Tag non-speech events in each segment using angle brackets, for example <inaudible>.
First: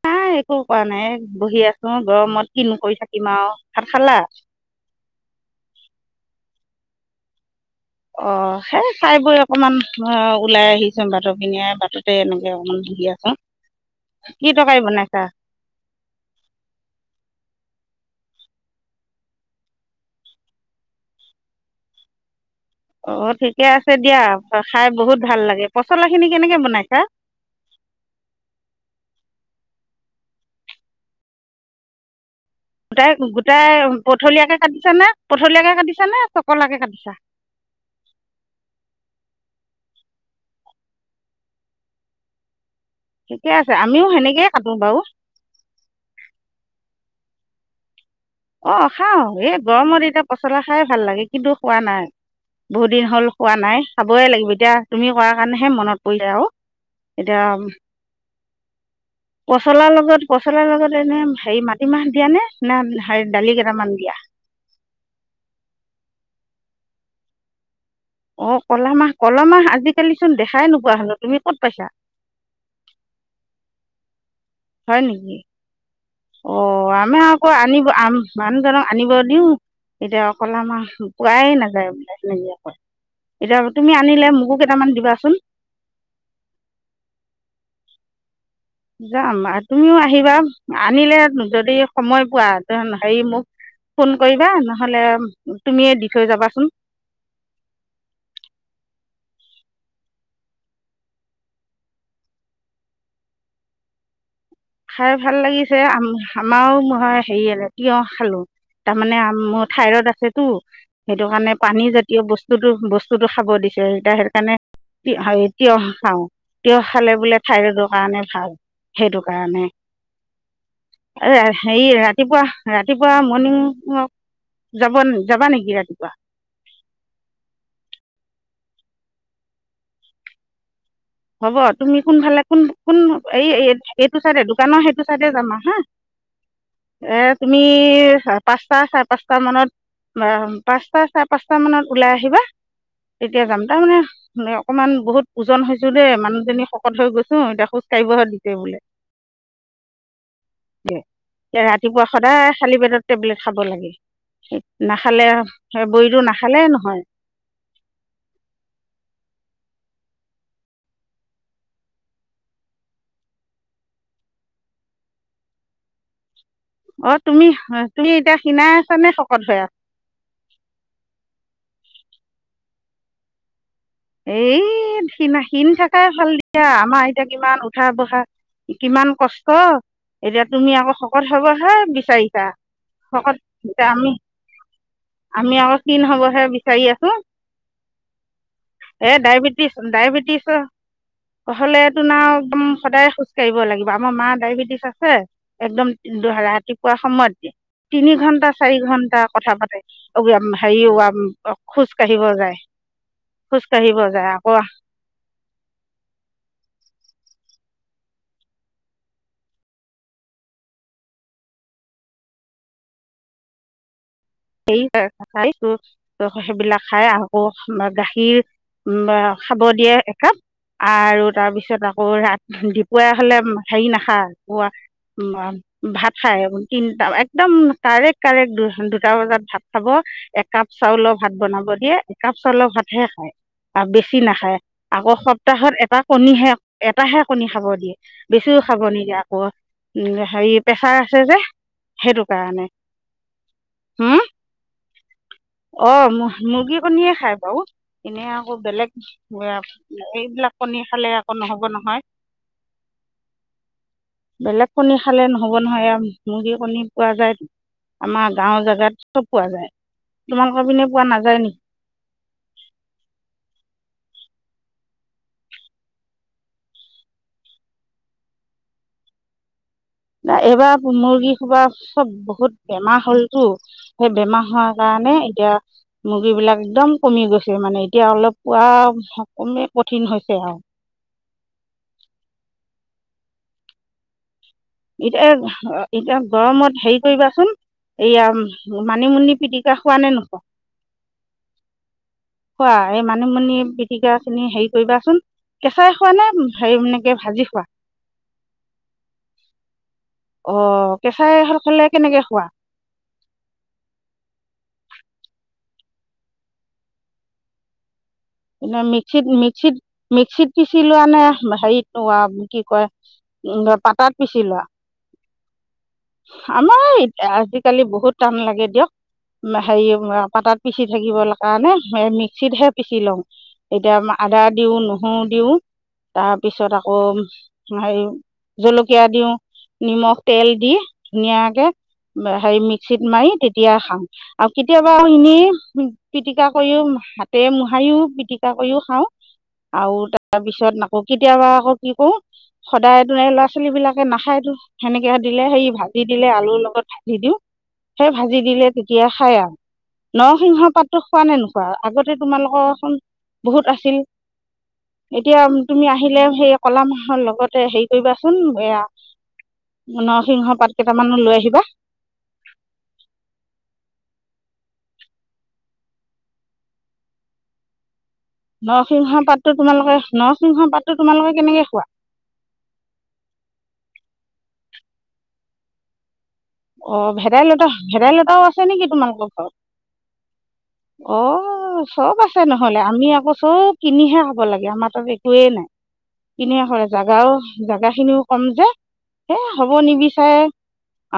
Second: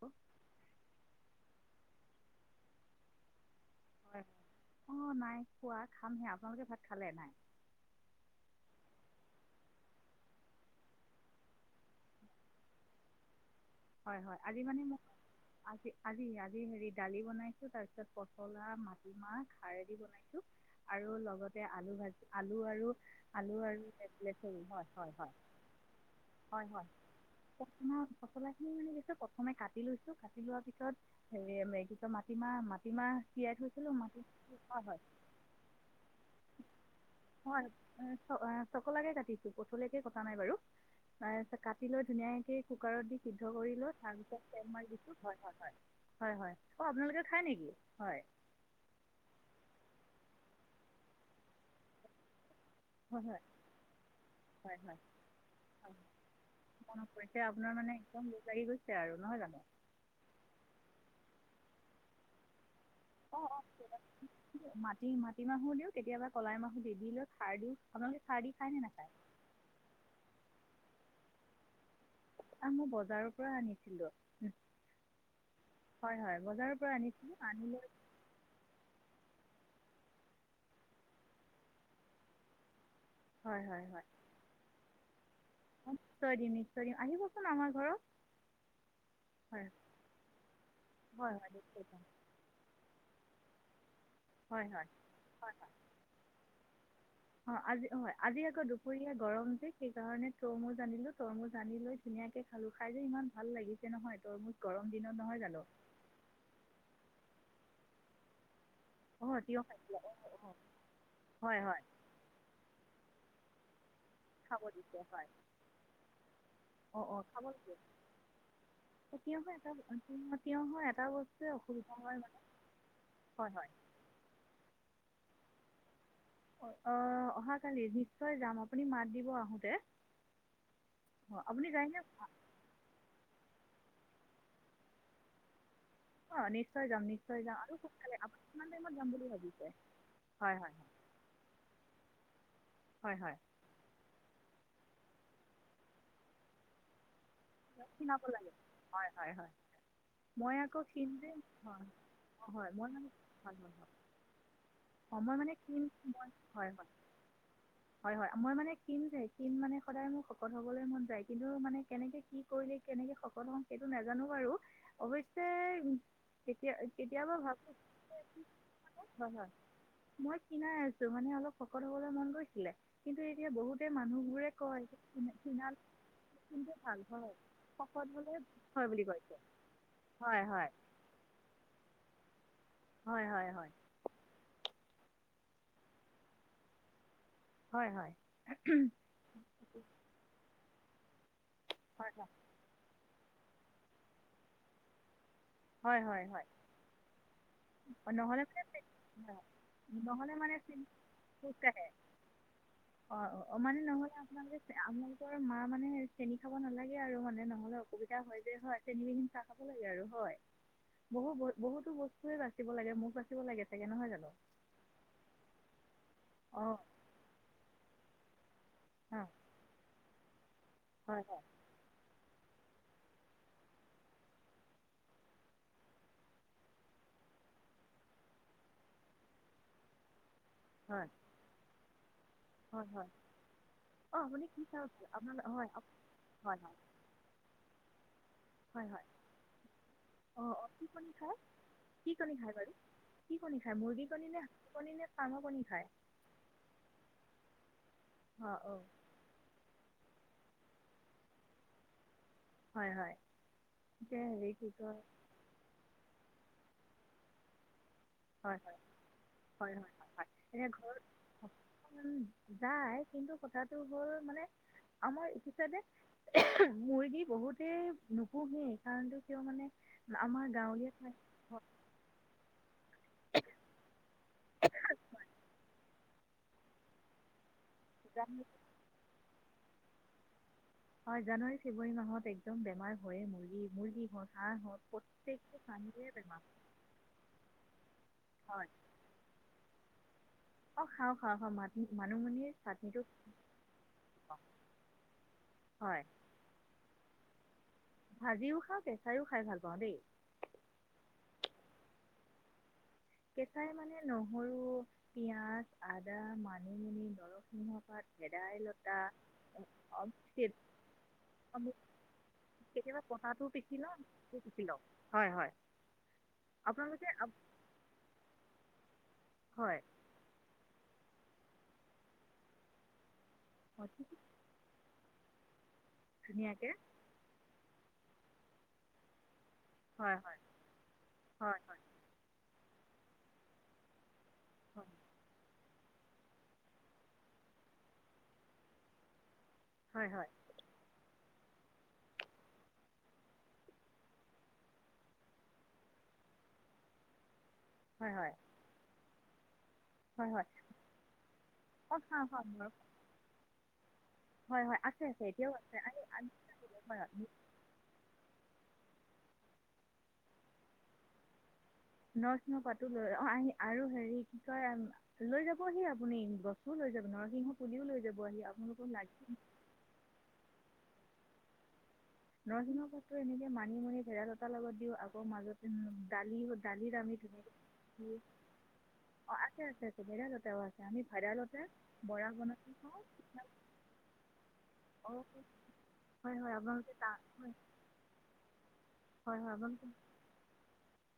হয় নাই একো কৰা নাই বহি আছো গৰমত কিনো কৰি থাকিম আও অ নাই খোৱা খামহে আপোনালোকে খালে নাই অ সেই খাই বৈ অকনমান অ ওলাই আহিছো বাটৰ পিনে বাটতে এনেকে অকমান বহি আছো হয় হয় কি আজি তৰকাৰী মানে মই বনাইছা আজি আজি আজি হেৰি দালি বনাইছো তাৰপিছত তাৰপিছত পচলা মাটিমাহ খাৰদি বনাইছো আৰু লগতে আলু ভাজি আলু আৰু অ আলু ঠিকে আৰু আছে দিয়া লেচৰি খাই হয় হয় বহুত হয় ভাল লাগে পচলা খিনি কেনেকে হয় হয় বনাইছা পচলা খিনি মানে দি প্ৰথম কাটি লৈছো কাটি লোৱাৰ পিছত হে <inaudible> মাটিমাহ গোটাই মাটিমাহ তিয়াই গোটাই থৈছিলো ম পথলিয়াকে কাটিছা নে পথলিয়াকে কাটিছা নে চকলাকে কাটিছা হয় হয় হয় চকলাকে কাটি পথালিকৈ কটা নাই বাৰু তাৰপাছত কাটিলৈ ধুনীয়াকৈ কুকাৰত ঠিকে সিদ্ধ কৰি আছে লৈ আমিও তাৰ সেনেকেই পাছত তেল কাটো মাৰি বাৰু দিছো হয় হয় হয় হয় হয় অ আপোনালোকে হয় নেকি হয় অ খাও এই গৰমত এতিয়া পচলা খাই ভাল লাগে কিন্তু খোৱা নাই বহুত দিন হয় হল হয় খোৱা নাই খাবই লাগিব এতিয়া হয় হয় তুমি কোৱাৰ কাৰণেহে হয় মনত পৰিলে আৰু মনত পৰিছে এতিয়া আপোনাৰ মানে একদম লোভ লাগি গৈছে আৰু নহয় জানো পচলাৰ লগত পচলাৰ লগত এনে হে মাটিমাহ দিয়া নে না হেৰি অ দালি অ কেইটামান দিয়া মাটি মাটি মাহো দিও কেতিয়াবা কলাই মাহ নিদিলে খাৰ দিওঁ আপোনালোকে খাৰ দি অ খায়নে ক'লা নাখায় মাহ ক'লা মাহ আজিকালি চোন দেখাই নু নোপোৱা হলো তুমি ক'ত পাইছা? আমি বজাৰৰ পৰা আনিছিলো। হয় নেকি? বজাৰৰ অ' পৰা আমাৰ আনিছিলোঁ আকৌ আনি লৈ আনিব আ মানুহজনক আনিব দিওঁ তেতিয়া ক'লামাহ পোৱাই নাযায় বোলে হেনেকে কয়। এতিয়া হয় হয় তুমি হয় আনিলে মোকো কেইটামান দিব লোৱা চোন নিশ্চয় দিম, নিশ্চয় দিম। আহিব‌ চোন আমাৰ ঘৰত। যাম আ হয় তুমিও আহিবা আনিলে হয় হয় যদি নিশ্চয় যাম সময় পোৱা তে হেই মোক ফোন কৰিবা হয় হয় নহ'লে তুমিয়ে দি থৈ যাবাচোন। অঁ আজি হয় আজি আকৌ দুপৰীয়া গৰম যে সেইকাৰণে তৰমুজ আনিলো তৰমুজ আনি লৈ ধুনীয়াকে খালো খাই যে ইমান ভাল লাগিছে নহয় তৰমুজ গৰম খাই দিনত ভাল নহয় জানো লাগিছে আম আমাৰো হয়। সেইয়েলে তিয়হ খালো। তাৰমানে অঁ তিয়ঁহ আমত খাইছিলে ঠাইৰড অঁ আছেটো অঁ সেইটো কাৰণে হয় পানী হয় জাতীয় বস্তুতো বস্ত যটো খাব দিছ তেই তা সেটোত কাণে খাব দিছে তি হয় হাইত তিয়হ খাওঁ। তিয়হ অঁ খালে অঁ বোলে খাব লাগে থঠাইৰডৰ কাৰণে ভাল সেইটো। তিয়ঁহৰ কাৰণে এটা তিয়ঁহৰ এটা আইৰা বস্তুৱে সেই অসুবিধা হয় মানে ৰাতিপুৱা ৰাতিপুৱা হয় হয় মৰ্ণিংৱক যাবন যাবা নেকি ৰাতিপুৱা? অহ অহাকালি নিশ্চয় যাম আপুনি মাত দিব আহোঁতে। অঁ হ'ব আপুনি তুমি যায়নে কোন ফালে কোন কোন এই এই এট এইটো চাইডে দোকানৰ সেইটো চাইডে যাম হা। অঁ নিশ্চয় যাম এ নিশ্চয় যাম তুমি আৰু সোনকালে আপুনি কিমান পাঁচটা টাইমত চাৰে যাম বুলি পাঁচটা ভাবিছে মানত হয় হয় হয় পাঁচটা চাৰে পাঁচটা মানত ওলাই আহিবা হয় হয় এতিয়া যাম। তাৰমানে শুনৰক অকমান বহুত ওজন হৈ হৈছ ছো দে মানুহজনী শকত হৈ গৈছ উ এতিয়া খোজ কাঢ়িব ক্ষীণাব লাগে দিগদাৰি বোলে। হয় হয় হয় মই আকৌ কিন যে এতিয়া হয় ৰাতিপুৱা অ সদায় হয় খালী মই পেটত টেবলেট খাব লাগে অ নাখালে মই মানে বড়িটো নাখালে হয় হয় নহয় হয় হয় মই মানে কম যে ক মানে সদায় মোক শকত হ'বলৈ মন যায় কিন্তু মানে কেনেকে কি কৰিলে কেনেকে সফল হম সেইটো নাজানো বাৰু অৱশ্যে তিয়া অঁ কেতিয়াবা তুমি তুমি এতিয়া ক্ষীণাই আছানে ভাবো শকত হয় হৈ আছা মই ক্ষীণাই আছোঁ মানে অলপ শকত হ'বলৈ মন গৈছিলে কিন্তু এতিয়া বহুত এই ক্ষীণা ক্ষীণ থাকাই ভাল দিয়া কিন্তু ভাল আমাৰ এতিয়া হয় কিমান উঠা শকত বহা হ'লে হয় বুলি কিমান কৈছে কষ্ট হয় এতিয়া হয় তুমি আকৌ শকত হবহা বিচাৰিছা হয় শকত হয় হয় যে আমি আমি অলপ ক্ষীণ হ'বহে বিচাৰি আছোঁ। হয়, হয়। এ ডায়বিটিছ, ডায়বিটিছ হ হ'লে তোন হয় আও, একদম সদায় খোজ কাঢ়িব লাগিব। আমাৰ মা ডায়েবেটিচ আছে। একদম হয় হয় হয় ৰাতিপুৱা সময়ত দিয়ে তিনি নহ'লে ঘণ্টা চাৰি ঘন্টা কথা পাতে। মানে নহ'লে মানে হেৰি ওৱা, খোজকাঢ়ে খোজ কাঢ়িব যায়। অঁ অ। মানে খোজকাঢ়িব নহ'লে যায় আপোনালোকে, আকৌ আপোনালোকৰ মা মানে চেনি খাব নালাগে আৰু মানে নহ'লে অসুবিধা হয় যে হয় চেনি নিদি চাহ খাব লাগে আৰু হয়। বহু ব, বহুতো বস্তুয়ে বাচিব লাগে, মুখ বাচিব লাগে চাগে। নহয় জানো? সেই খাইছো ত অঁ সেইবিলাক খাই আকৌ আমাৰ গা সি বা, অঁ খাব দিয়ে। হাঁ! হয় আৰু, হয় তাৰ পিছত আকৌ ৰাতি দিপৱীয়া হ'লে হেৰি নাখায়। ভাত খায় তিনিটা, একদম কাৰেক্ কাৰেক্ট দুটা বজাত ভাত খাব। একাপ চাউলৰ হয় ভাত বনাব দিয়ে। একাপ চাওল হয় ভাতহে হয় খায়, বা বেছি অঁ আপুনি নাখায়। কি চাহ আকৌ আপোনাৰ হয় সপ্তাহত আপ- এটা কণীহে, হয় হয় এটাহে কণী খাব দিয়ে। বেছিও খাব হয় হয় নিদিয়ে আকৌ, উম। হেৰি অঁ অঁ কি প্ৰেছাৰ কণী আছে যে খায় কি সেইটো কণী খায় কাৰণে। বাৰু কি কণী খায় মুৰ্গী হম। কণী নে হাঁহৰ কণী নে ফাৰ্মৰ কণী খায় অ'! মুৰ্গী কণীয়ে খায় বাৰু? এনেই আকৌ অঁ অঁ বেলেগ এইবিলাক কণী খালে আকৌ নহ'ব নহয়। হয় হয় এতিয়া হেৰি কি বেলেগ কণী কয় খালে ন'হব নহয়। এও মুৰ্গী কণী পোৱা যায়। আমাৰ হয় গাঁও জ হয় -হয়, হয়। এ ঘৰত পোৱা নাযায় নেকি যায়, কিন্তু কথাটো হ'ল মানে আমাৰ ইটোচাইদে মুৰ্গী বহুতেই নুপুহেয়। কাৰণটো কিয় মানে আমাৰ গাঁৱলীয়া এইবাৰ ঠাইত মুৰ্গী সোপা চব বহুত বেমাৰ হ'লতো, সেই বেমাৰ হোৱাৰ কাৰণে, এতিয়া মুৰ্গী বিলাক একদম কমি গৈছে। মানে এতিয়া অলপ জান- পোৱা উমে কঠিন হৈছে আও। হয় জানুৱাৰী ফেব্ৰুৱাৰী মাহত একদম বেমাৰ হয় মুৰ্গী- মুৰ্গী হ এতিয়া -এতিয়া গৰমত হেৰি কৰিবাচোন হয় এয়া মানিমুনি পিটিকা পোৱা নে নো অ খাওঁ খাওঁ খাওঁ মা মানিমুনিৰ ', খোৱা চাটনিটো এই মানিমুনি পিটিকা চিনি হেৰি কৰিবাচোন কেঁচাই হয় খোৱা নে হে এনেকে ভাজি কোৱা ভাজিও খাওঁ কেঁচাইও খাই ভাল পাওঁ দেই। অ ', কেঁচাই খাৰ খালে কেনেকে খোৱা? কেঁচাই মানে নহৰু পিয়য়াজ আদা মানিমুনি নৰসিংহ পাত। ভেদাইলতা মিক্সিত মিক্সিত পিচি লোৱা নে হেৰি কি কয় কেতিয়াবা পটাটো পিচি উ লওঁ পাতাত পিচি লোৱা লওঁ হয় হয় আমাৰ আপোনালোকে আজিকালি বহুত টান লাগে দিয়ক। হয় হেৰি পাতাত পিছি থাকিব কাৰণে মিক্সিতহে পিচি লওঁ। এতিয়া আ আদা দিও নো অ', দিওঁ। তাৰ ধুনীয়াকৈ পিছত আকৌ হেৰি জলকীয়া দিও। নিমখ হয় হয় তেল দি হয় ধুনীয়াকে হেৰি মিক্স চিট মাৰি তেতিয়া খাাম। আৰু কেতিয়াবা এনেই পিটিকা কৰিও হাতেৰে মূহাৰিও টিকা কৰিও খাওঁ। আৰু হয় হয় হয় তাৰপিছত আকৌ কেতিয়াবা আকৌ কি কৰো সদায়তো এই ল'ৰা ছোৱালী বিলাকে নাখাইো সেনেকে দিলে সে ভাজি দিলে আলুৰ লগত ভাজি দিওঁ সেই হয় হয় ভাজি দিলে তেতিয়া সেইয়া হয় হয় নৰসিংহ পাতো খোৱা নে নোখোৱা অঁ আগতে হয় হয় তোমালোকৰচোন বহুত আছিল হয় হয় আছে আছে এতিয়া এতিয়াও আছে তুমি আহি আহিলে আহি- সেই কলা হয় হয় মাহৰ লগতে হেৰি কৰিবাচোন এয়া নৰসিংহ পাত কেইটামানো লৈ আহিবা পাৰা লৈ যাবহি আপুনি বস্তুও লৈ যাব নৰসিংহ পুলিও লৈ যাব আহি আপোনালোকক নসিংহ লাগি পাতটো তোমালোকে নখ নৰসিংহ পাতো তোমালোকে কেনেকে খোৱা নৰসিংহ পাততু এনেকে মানি মানি ভেৰালতাৰ লগত দিও আগৰ মাজতে দালি দালিত অ আমি ভেদাইলতা ধুনীয়াকৈ ভেদাইলতাও আছে নেকি তোমালোকৰ অঁ ঘৰত আছে আছে আছে ভেদাইলতাও আছে আমি অ ভেদাইলতাৰ চব বৰা আছে বনাই নহলে খাওঁ আমি আকৌ চব কিনিহে খাব লাগে আমাৰ তাত অঁ একোৱেই নাই হয় হয় কিনিহে কৰে আপোনালোকে জাগ তাৰ বাৰু হয় জাগা খিনিও কম যে হে হয় হয় হ'ব আপোনালোকে নিবিচাৰে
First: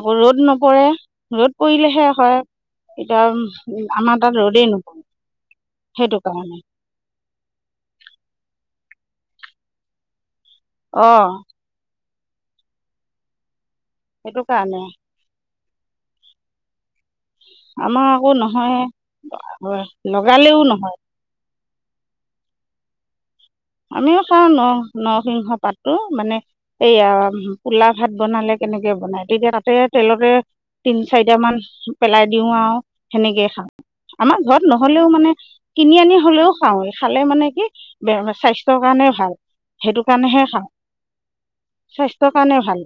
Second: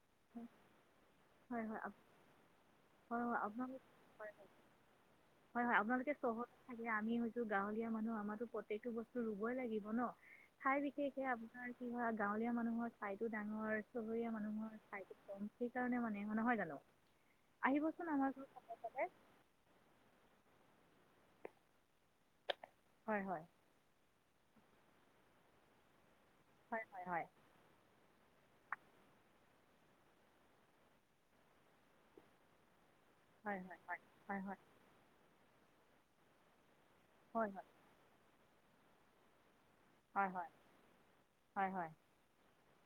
আকৌ ৰ'দ নপৰে ৰ'দ হয় আপ পৰিলেহে হয় হয় এতিয়া হয় আপোনালোক, আমাৰ হয় তাত হয়, ৰ'দেই নপৰে হয় হয় আপোনালোকে সেইটো চহৰত কাৰণে থাকে, আমি হৈছো গাঁৱলীয়া মানুহ, আমাতো পত তিটো বস্তু ৰুবই লাগিব ন। ঠাই বিশেষে অঁ আপোনাৰ কি হয় গাঁৱলীয়া মানুহৰ ঠাইটো ডাঙৰ চুবুৰীয়া সেইটো মানুহৰ কাৰণে ঠাইতো কম। সেইকাৰণে মানে, নহয় জানো? আহিবচোন আমাৰ আকৌ ঘৰৰ নহয়, লগালেও নহয়। হয়, হয়। আমিও খাওঁ ন-নৰসিংহ পাতটো, মানে হয় হয় এইয়া, হয় পোলাপ ভাত বনালে কেনেকে বনাই, তেতিয়া তাতে, তেলতে তিন চাৰিটামান পেলাই দিও আও। সেনেকেই হয় খাওঁ। আমাৰ হয় হয় হয় হয় হয় ঘৰত নহ'লেও মানে কিনি আনি হ'লেও চাউল খালে মানে হয় হয় কি, বেয়া বছ স্বাস্থ্যৰ কাৰণে ভাল। সেইটো হয় হয় কাৰণেহে হয় খাওঁ, হয় হয় স্বাস্থ্যৰ কাৰণে ভাল,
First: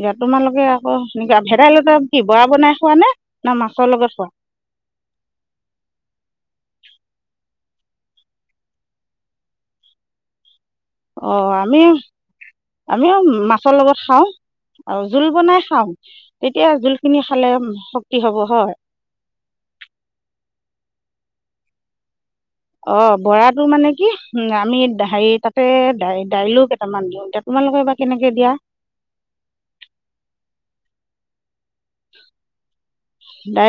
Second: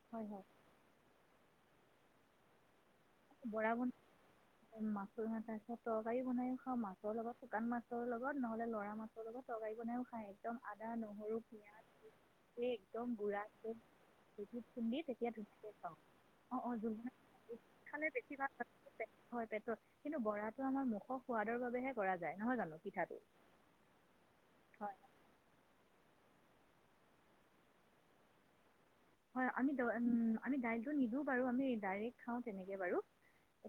ইয়াত হয় হয় তোমালোকে আকৌ তুমি কোৱা ভেডাইলতা কি বৰা বনাই খোৱা নে না বৰা মাছৰ বন লগত খোৱা <inaudible> মাছৰ, তাৰপিছত তৰকাৰী বনাইও খাওঁ, মাছৰ লগত শুকান মাছ ছৰ লগত, নহ'লে লৰা মাছৰ লগত তৰকাৰী বনাইও খায়, একদম আদা নহৰু অ' আমি, পিঁয়াজ এই একদম আমিও গুড়াকৈ মাছৰ লগত খাওঁ, ঢেঁকীত খুন্দি আৰু জোল তেতিয়া বনাই ধুনীয়াকৈ খাওঁ, অঁ তেতিয়া অঁ জোল খিনি খালে বনাই উম, শ খালে বেছি ভাত খালে, পেটত ধৰে পেটত, কিন্তু বৰা তাটো আমাৰ মুখৰ সোৱাদৰ বাবেহে কৰা যায়। নহয় জানো অ' পিঠাটো বৰাটো মানে কি, উম, আমি হয় হেৰি তাতে দাই দাইলো কেইটামান দিওঁ, এতিয়া তোমালোকে বা কেনেকে দিয়া। হয় আমি দ, উম, আমি দাইলটো নিদিওঁ বাৰু আমি ডাইৰেক্ট খাওঁ তেনেকৈ বাৰু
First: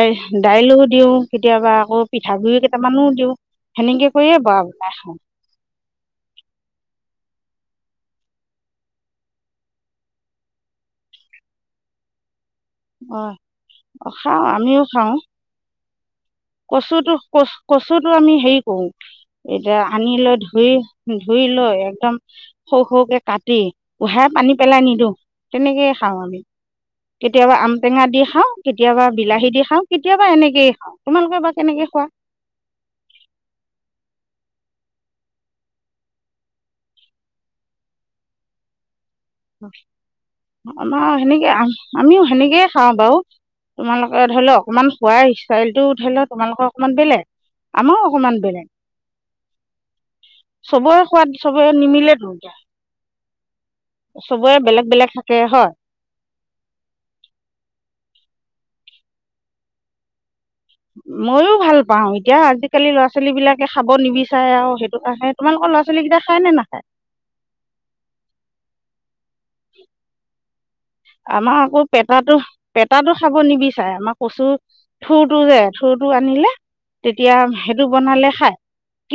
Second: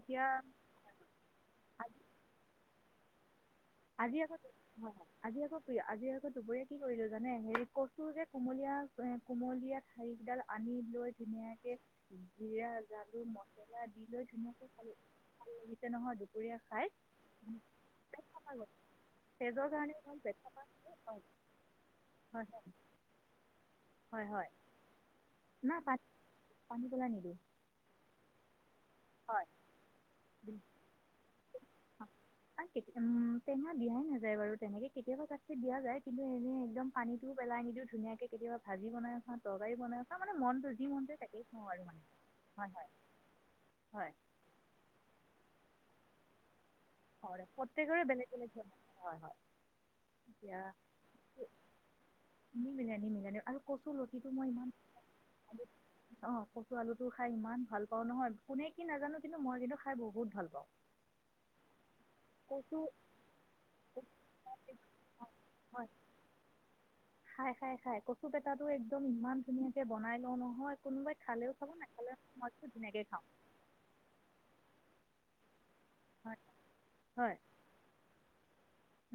এতিয়া দিওঁ, কেতিয়াবা আকৌ পিঠাগুৰিও কে টামানো দিওঁ। সেনেকৈ আজি আকৌ, কৰিয়ে বৰা হয় বনাই হয়, খাওঁ আজি আকৌ প্ৰীয়, আজি আকৌ দুপৰীয়া কি কৰিলো জা জানে হেৰি কচু যে, কোমলীয়া এ, কোমলীয়া ঠাৰিকেইডাল আনি লৈ ধুনীয়াকে পিয়াঁজ, আলু, অঁ মচলা দি লৈ ধুনীয়াকৈ খালো, ভাল লাগিল। তে নহয় দুপ কচুটো-কচ-কচুটো আমি চাফা হেৰি গ'ল কৰোঁ। তেজৰ এতিয়া কাৰণেও আনি ভাল পেট লৈ চাফা ধুই, হ'ল। ধুই লৈ একদম হয় হয় সৰু সৰুকে কাটি, হয় উহাই হয় পানী পেলাই নিদিওঁ, নাই তেনেকেই পানী খাওঁ আমি, পানী পেলাই নিদিওঁ কেতিয়াবা আম টেঙা দি খাং কেতিয়াবা বিলাহী দি খাওঁ কেতিয়াবা এনেকয়ে খাওঁ। তোমালোকে বা কেনেকে খোৱা কিতে হাবি আহ ন বাৰু তেনেকে কেতিয়াবা তাট দিয়া যায় কিন্তু এনে একদম পানীটোও পেলাই নিদিও ধুনীয়াক কেতিয়াবা ভাজি বনাই। খাওঁ তৰকাৰী বনাই খাওঁ মানে মনটো যি মন আমাৰ যায় তাকেই সেনেকে খাওঁ আৰু মানে আমিও হয় সেনেকেই হয় খাওঁ বাৰু হয় তোমালোকে ধৰি লও অকনমান খোৱাই আহিছে চাৰলটো উঠাই লে তোমালোকক। হয় প্ৰতেকৰে বেলেগ বেলেগ হয় হয় এতিয়া চবৰে সোৱাদ চবৰে নিমিলেতো এতিয়া নিমিলন নিমিলন আৰু কচ কটো মই চবৰে ইমান বেলেগ বেলেগ থাকে হয় অ কচু আলুটো খাই ইমান ভাল পাওঁ নহয়, কোনে কি নাজানো কিন্তু মই কিন্তু খাই বহুত ভাল পাওঁ মোৰ, পাওঁ এতিয়া কচু আজিকালি ল'ৰা ছোৱালী বিলাকে খাব নিবিচাৰে আৰু সেইটো কাৰণে তোমালোকৰ ল'ৰা হয় ছোৱালী কেইটা খাই নে নেখায় খাই খাই খাই কচু পেটাতো একদম ইমান। ধুনীয়াকে বনাই লওঁ নহয়, কোনোবাই খালেও আমাৰ খাব আকৌ নাখালেও পেতটো মই ধুনীয়াকৈ পেতটো খাওঁ খাব নিবিচাৰে আমাৰ কচু থু টুযে ঠুটো হয় আনিলে তেতিয়া হয় সেইটো বনালে খাই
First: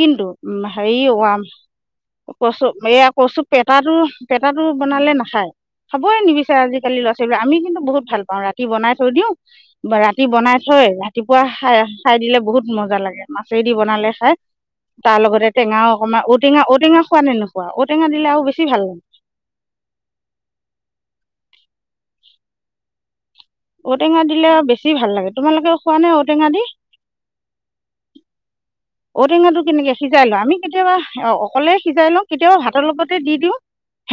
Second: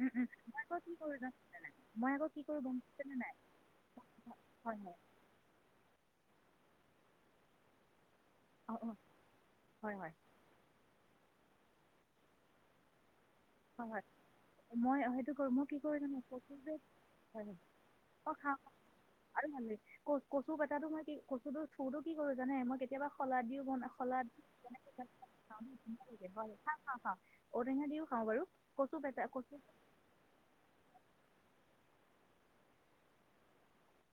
উম উম উ মই আকৌ কি হেৰি কৰোঁ জানে নাই মই আকৌ কি কৰোঁ কচু গম এয়া পাইছেনে নাই কচু পেতাটো পেতাটো হয় হয় বনালে নাখায় খাবই নিবিচাৰে আজিকালি লৰা ছোৱালীবিলাক আমি কিন্তুবহুত ভাল। ৰাতি অঁ বনাই অঁ থৈ দিওঁ হয় হয় ৰাতি বনাই থৈ ৰাতি ৰাতিপুৱা খাই চাই দিলে বহুত মজা লাগে মাছেদি হয় হয় বনালে খাই মই তাৰ সেইটো লগতে কৰো মই কি টেঙাও কৰি অকণমান কচু ঔটেঙা যে ঔটেঙা খোৱা নে হয় নোখোৱা ঔটেঙা দিলে অ আৰু খা বেছি ভাল লাগে আৰু ভাল কচু কটাটো মই কি কচুটো ফুৰো কি কৰো জানে মই কেতিয়াবা শলা দিও বন শল ঔটেঙা দিলে আৰু বেছি ভাল লাগে তোমালোকে খোৱা নে ঔটেঙা দি খা খাওঁ খাওঁ ঔটেঙা দিও খাওঁ বাৰু কচু পেটা কচু ঔটেঙাটো কেনেকে সিজাই লোৱা আমি কেতিয়াবা অকলে সিজাই লওঁ কেতিয়াও ভাতৰ লগতে দি দিওঁ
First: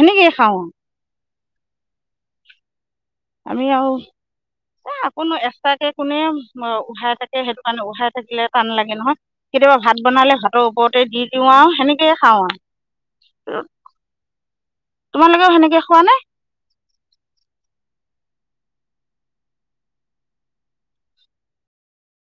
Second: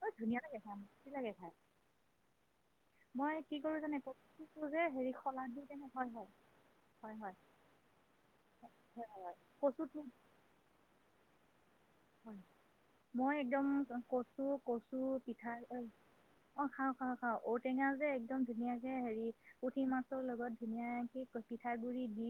ব ধুনীয়া খাওঁ লাগে ন্ড কি লাগে খাই মই কি আমি কৰো আৰু জানে কচুটো যে এ হেৰি আকোনো শলাদ দি কেনে এক্সট্ৰাকে হয় কোনে হয় উথাই হয় হয় থাকে সেইটো কাৰণে উথাই থাকিলে টান লাগে হয় নহয় হয় কেতিয়াবা ভাত কচুটো বনালে ভাতৰ ওপৰতে দি দিও আৰু সেনেক হয় মই একদম কচু পিঠা তোমালোকেও সেনেকৈ খোৱা অ খাওঁ খাওঁ খাওঁ ঔটেঙা যে একদম ধুনিয়াকে হেৰি পুঠি মাছৰ লগত ধুনীয়াকে কি পিঠা গুৰি দি